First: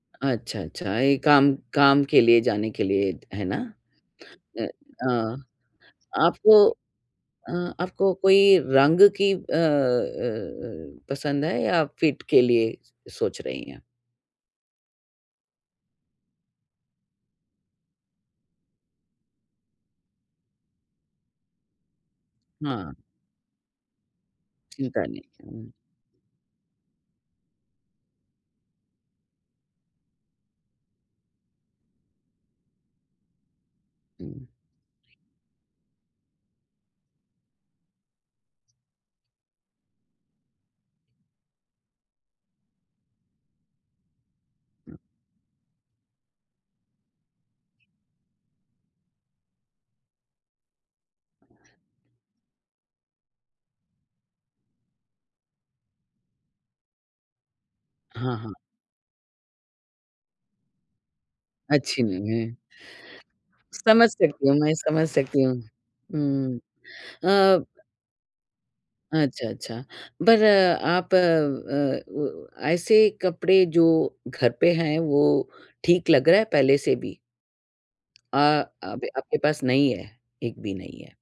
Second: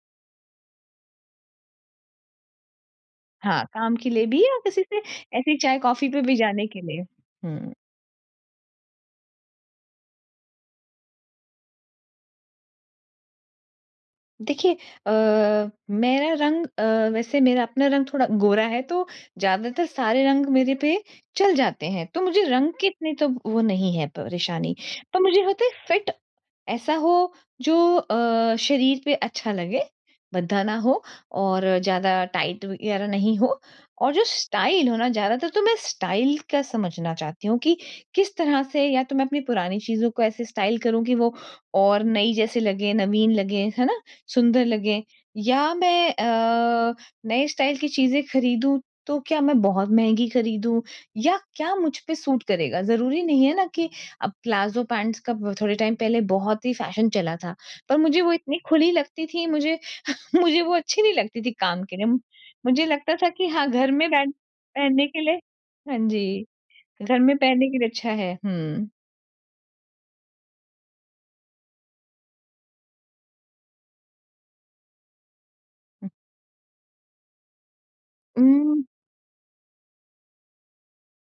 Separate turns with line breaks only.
अच्छा, अच्छा ये काम काम के लिए जाने के लिए, है ना?
हाँ, काम के लिए भी या
अ
फिर सिर्फ
अ,
ऐसे ही चाय-कॉफी पे भी
आपको
जाने के
अ,
लिए। हुँ।
आपको कोई रंग की अ अ अ, पसंद है या फिट के लिए स सोच रही हैं?
देखिए अ, मेरा रंग अ, वैसे मेरा अपना रंग थोड़ा गोरा है, तो ज़्यादातर सारे रंग मेरे पे चल जाते हैं, तो मुझे रंग की
हाँ।
इतनी तो वो नहीं है परेशानी।
चिंता
पर
नहीं,
मुझे होता
हुँ।
है फिट ऐसा हो, जो अ, शरीर पे अच्छा लगे, भद्दा ना हो और ज़्यादा टाइट वगैरह नहीं हो और जो
हुँ।
स्टाइल हो ना ज़्यादातर तो मैं स्टाइल का समझना चाहती हूँ, कि किस तरह से या तो मैं पुरानी चीज़ों को ऐसे स्टाइल करूँ कि वो और नई जैसी लगे, नवीन लगे, है ना? सुंदर लगें, या मैं अ, नए स्टाइल की चीज़े खरीदूँ, तो क्या मैं बहुत महँगी खरीदूँ या क्या मुझ पे सूट करेगा? ज़रूरी नहीं है ना कि अब प्लाजो पैंट्स का थोड़े टाइम पहले बहुत ही फ़ैशन चला था, पर मुझे वो
हाँ, हाँ।
इतनी खुली लगती थी, मुझे मुझे वो अच्छी नहीं लगती थी काम के
अच्छी
लिए। म
नहीं है।
मुझे लगता था कि हाँ, घर
समझ
में पहन
सकती हूँ, मैं
पहनने
समझ
के लिए
सकती हूँ।
हाँ जी,
हुँ,
घर में
अ
पहनने के लिए अच्छा है, हुँ।
अच्छा, अच्छा, बर आप अ, ओ ऐसे कपड़े जो घर पे हैं वो ठीक
हुँ।
लग रहा है पहले से भी? अ,
उम
अभी आपके पास नहीं है, एक भी नहीं है।